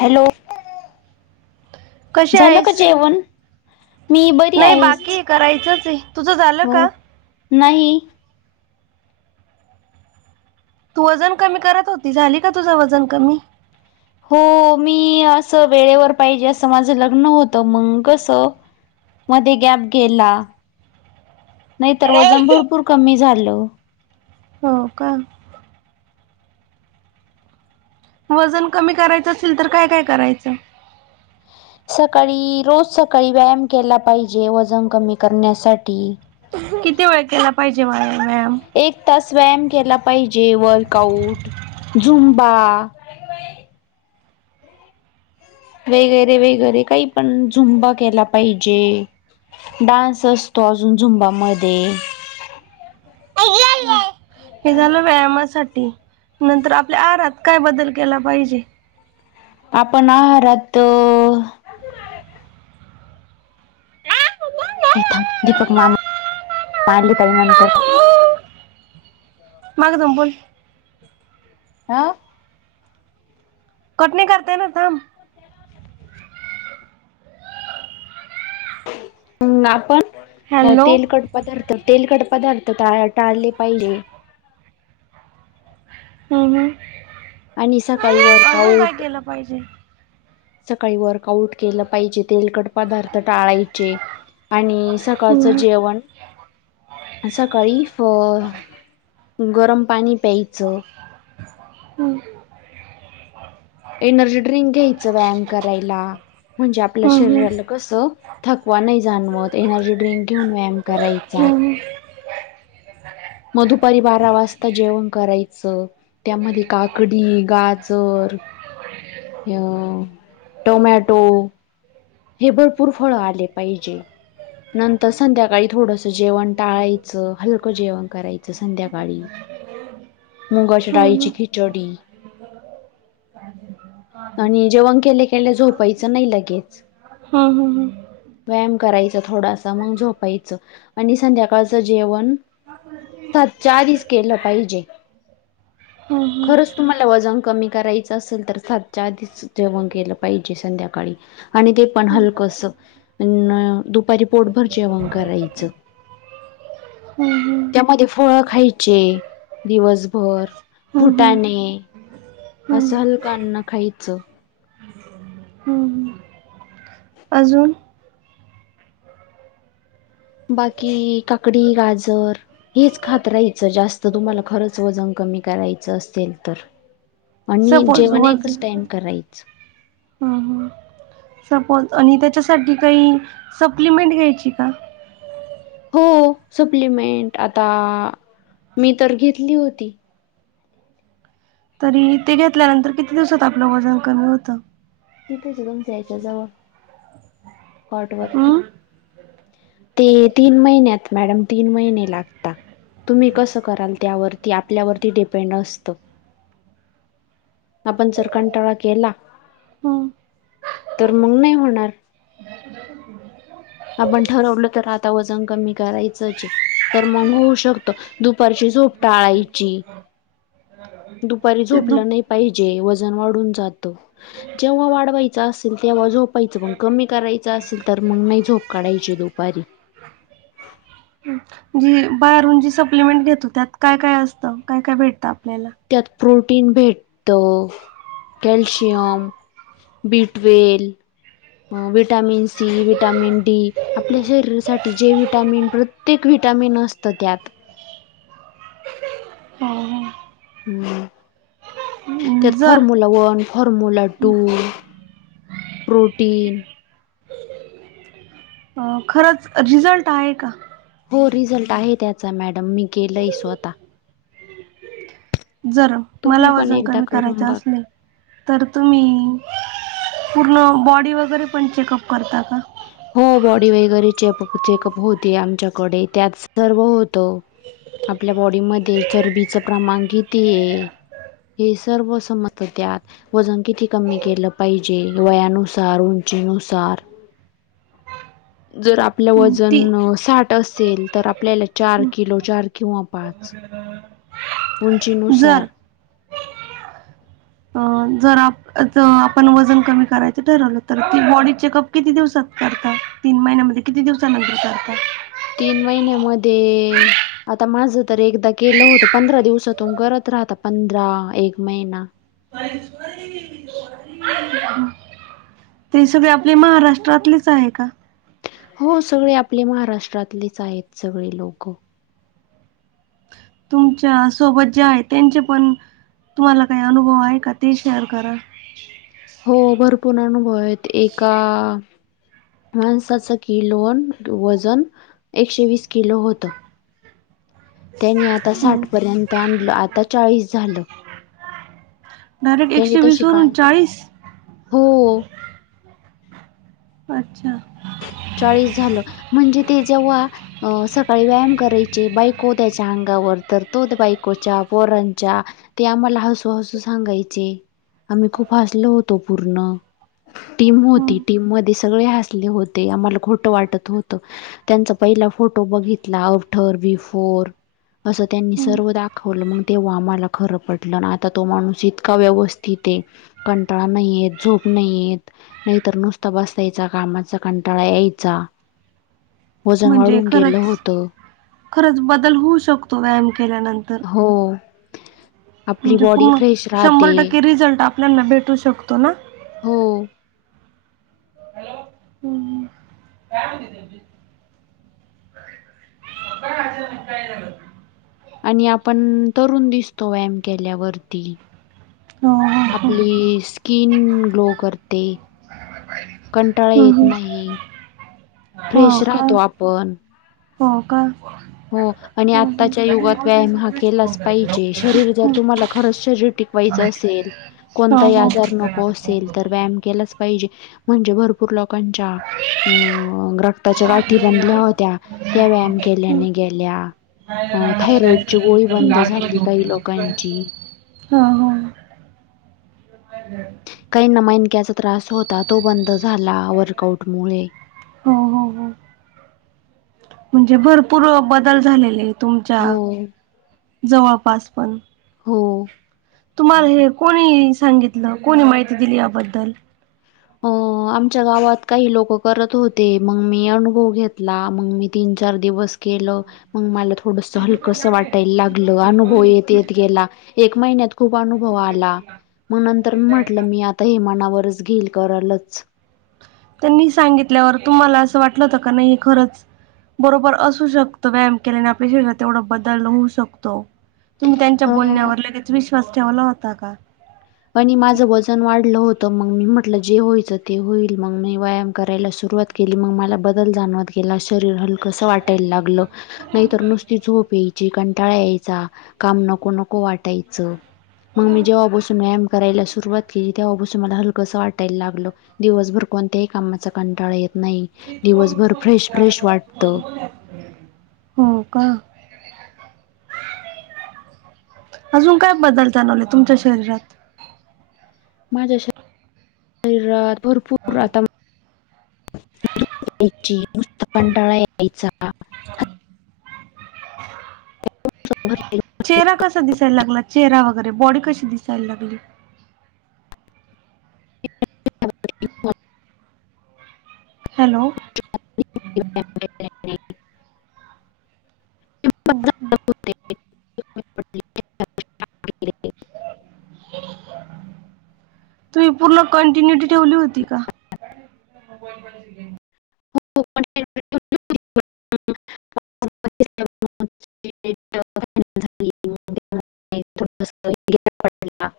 Hello कशी झालं का जेवण? मी बरी होय बाकी आहेच हे करायचंच आहे. तुझं झालं हो का? नाही तू वजन कमी करत होती, झाली का तुझं वजन कमी? हो मी असं वेळेवर पाहिजे असं माझं लग्न होतं मग कसं मध्ये गॅप गेला, नाहीतर वजन भरपूर कमी झालं. हो का वजन कमी करायचं असेल तर काय काय करायचं. सकाळी रोज सकाळी व्यायाम केला. पाहिजे वजन कमी करण्यासाठी किती वेळ केला. पाहिजे मला व्यायाम एक तास वायम केला. पाहिजे वर्कआउट झुंबा वेगैरे वेगैरे काही पण झुंबा केला पाहिजे. डान्स असतो. अजून झुंबामध्ये हे झालं व्यायामासाठी नंतर आपल्या आहरात काय बदल केला पाहिजे. आपण आहारात, ये थांब दीपक मामा [unintelligible] ताई नंतर माग जाऊन बोल हा? कट नाही करत आहे ना? थांब हम् आपण अ हॅलो तेल कट पदार्थ तेलकट पदार्थ टा टाळले पहिले. हम्म हम्म आणि सकाळी वर्कआउट केलं पाहिजे सकाळी वर्क आउट केलं पाहिजे तेलकट पदार्थ टाळायचे आणि सकाळचं हम्म, जेवण सकाळी फ गरम पाणी प्यायचं हम्म एनर्जी ड्रिंक घ्यायचं व्यायाम करायला, म्हणजे आपल्या हम्म, शरीराला कसं थकवा नाही जाणवत एनर्जी ड्रिंक घेऊन व्यायाम करायचा. हम्म, मग दुपारी बारा वाजता जेवण करायचं त्यामध्ये काकडी, गाजर ह [inaudible] अ टोमॅटो, हे भरपूर फळ आले पाहिजे. नंतर संध्याकाळी थोडस जेवण टाळायचं. हलकं जेवण करायचं. [unintelligible] संध्याकाळी हम्म, मुगाच्या हम्म, हम्म, डाळीची खि चडी आणि जेवण केल्या केल्या झोपायचं नाही लगेच हां हां हां व्यायाम करायचा थोडासा मग झोपायचं आणि संध्याकाळचं जेवण सातच्या आधीच केलं पाहिजे हां खरंच तुम्हाला वजन कमी करायचं असेल तर सातच्या आधीच जेवण केलं पाहिजे संध्याकाळी आणि ते पण हम्म. हलकंस अन दुपारी पोटभर जेवण करायचं [inaudible] हम्म त्यामध्ये फळ खायची दिवसभर हम्म, हम्म, फुटाणे असं हम्म, हम्म. हलकं अन्न खायचं. हम्म हम्म अजून बाकी काकडी, गाजर हेच खातरायचं जास्त तुम्हाला खरंच वजन कमी करायचं असेल तर आणि सपोज जेवण एकच टाइम करायचं. हा हा सपोज आणि त्याच्यासाठी काही सप्लिमेंट घ्यायची का? हो, सप्लिमेंट आता, मी तर घेतली होती. तरी ते घेतल्यानंतर, किती दिवसात आपलं वजन कमी होतं? तिथेच आहे तुमच्या याच्या जवळ कॉटवर हम्म ते तीन महिन्यात मॅडम तीन महिने लागता. तुम्ही कसं कराल त्यावरती आपल्यावरती डिपेंड असतं. आपण जर कंटाळा केला हम्म तर मंग नही होणार आपण ठरवलं तर आता वजन कमी करायचंच हे तर मग होऊ शकत दुपारची झोप टाळायची. दुपारी ते दुप झोपलं नही पाहिजे वजन वाढून जात. जेव्हा वाढवायच असेल तेव्हा झोपायचं मग कमी करायचं असेल तर मग नही झोप काढाय ची दुपारी जी बाहेरून जी सप्लिमेंट घेतो त्यात काय काय असतं काय काय भेटतं आपल्याला त्यात प्रोटीन भेटत कॅलशियम, बिटवेल विटॅमिन सी, विटॅमिन डी आपल्या शरीरासाठी जे विटॅमिन प्रत्येक विटॅमिन असत त्यात हो हूं हो त्यात जर formula one formula two protein अ, खरंच रिझल्ट आहे का? हो रिझल्ट आहे त्याचा मॅडम मी केलंय स्वता जर तुम्ही मला पण वजन एकदा कमी करून करायचं बघा असले तर तुम्ही पूर्ण बॉडी वगैरे पण चेकअप करता का? हो बॉडी वगैरे चेपक चेकअप होते आमच्याकडे त्यात सर्व होतं. आपल्या बॉडीमध्ये चरबीचं प्रमाण किती हे? हे सर्व समत त्यात वजन किती कमी केलं पाहिजे वयानुसार, उंचीनुसार [inaudible] जर आपलं ती वजन साठ असेल तर आपल्याला चार किलो चार किंवा पाच जर उंचीनुसार अ जर आपण वजन कमी करायचं ठरवलं तर ती बॉडी चेकअप किती दिवसात करतात तीन महिन्यामध्ये किती दिवसानंतर करतात? तीन महिन्या मध्ये आता माझं तर एकदा केलं होतं पंधरा दिवसा तुन करत राहता पंधरा एक महिना [inaudible] ते सगळे आपले महाराष्ट्रातलेच आहे का? हो सगळे आपले महाराष्ट्रातलेच आहेत सगळे लोक तुमच्या सोबत जे आहे, त्यांचे पण तुम्हाला काही अनुभव आहे का ते शेअर करा. हो भरपूर अनुभव आहेत एका माणसाच किलोन वजन एकशे वीस किलो होतं. त्यांनी आता हम्म. साठपर्यंत आणलं आता चाळीस झालं. डायरेक्ट त्यांनी एकशे वीस तशी वरून काय चाळीस? हो! अच्छा! चाळीस झालं म्हणजे ते जेव्हा अ सकाळी व्यायाम करायचे, बायको त्याच्या अंगावर तर तो बायकोच्या पोरांच्या ते आम्हाला हसू, हसू सांगायचे, आम्ही खूप हसलो होतो पूर्ण. टीम हम्म. होती, टीम मध्ये सगळे हसले होते, आम्हाला खोटं वाटत होत. त्यांचा पहिला फोटो बघितला, आफ्टर बिफोर. असं त्यांनी हम्म. सर्व दाखवलं मग तेव्हा आम्हाला खरं पटलं न आता तो माणूस इतका व्यवस्थित हे. कंटाळा नाही येत, झोप नाही येत, नाहीतर नुसता बसायचा कामा चा कंटाळा यायचा. वजन म्हणजे वाढून गेलं खरच, होतं. खरच बदल होऊ शकतो व्यायाम केल्यानंत हो. आपली म्हणजे बॉडी पूर्ण फ्रेश शंभर राहते टक्के रिझल्ट आपल्याना भेटू शकतो ना हो. हम् [unintelligible] [unintelligible] आणि आपण तरुण दिसतो व्यायाम केल्यावरती हो आपली स्किन ग्लो करते. कंटाळा हो हो येत हम्म. नाही हो फ्रेश का राहतो आपण हो का हो आणि हम्म, हम्म, आताच्या युगात व्यायाम हा केलाच पाहिजे शरीर जर हम्म. तुमला खरच शरीर टिकवायचेअसेल कोण हो हो आजार हो असेल तर व्यायाम केलाच पाहिजे म्हणजे भरपूर लोकांच्या अं रक्ताच्या गाठी बनल्या होत्या त्या व्यायाम केल्याने गेल्या थायरॉइड गोळी बंद झाली काही लोकांची हा हा [unintelligible] काही ना मणक्याचा त्रास होता तो बंद झाला वर्कआउट मु हो हो हो म्हणजे भरपूर बदल झालेले तुमच्या हो जवळपास पण हो तुम्हाला हे कोणी सांगितलं कोणी माहिती दिली याबद्दल हो ग आमच्या गावात काही लोक करत होते मग मी अनुभव घेतला मग मी तीन चार दिवस केलं मग मला थोडस हलकंसं वाटायला लागलं अनुभव येत येत गेला, एक महिन्यात खूप अनुभव आला. मग नंतर मी म्हटलं मी आता हेमानावरच घेईल करालच त्यांनी सांगितल्यावर तुम्हाला असं वाटलंत का नाही खरंच बरोबर असू शकतो व्यायाम केल्याने आपल्या शरीरात तेवढा बदल होऊ शकतो. तुम्ही त्यांच्या अ बोलण्यावर लगेच विश्वास ठेवला होता का? पण माझं वजन वाढलं होतं मग मी म्हटलं जे व्हायचं ते होईल मग मी व्यायाम करायला सुरुवात केली मग मला बदल जाणवत गेला शरीर हलके कसं वाटायला लागलं नाहीतर नुसती झोप यायची कंटाळा यायचा का नको नको वाटायच मी जेव्हा व्यायाम करायला सुरुवात केली तेव्हापासून मला हलकं वाटायला लागलं. दिवसभर कोणत्याही कामाचा कंटाळा येत नाही. दु दिवसभर फ्रेश फ्रेश उठऽ वाटतं. हो का,, अजून काय बदल जाणवले तुमच्या शरीरात? माझ्या श शरीरात भरपूर आताऽऽ यायची, नुस्त कंडाळा यायचा,, हां, ह चेहरा कसा दिसायला लागला,,? चेहरा वगैरे बॉडी कशी दिसायला लागली? ह हॅलो, [unintelligible] हम ह. [inaudible] तुम्ही पूर्ण कंटिन्युटी ठेवली होती का? [unintelligible] [unintelligible] [unintelligible] थोडस गॅप पडलेलाऽ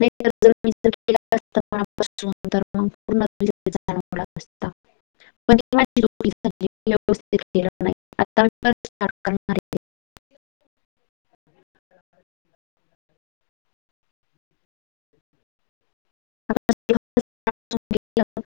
नाही मीून तर पूणऽ [unintelligible] [unintelligible] [unintelligible] सगळं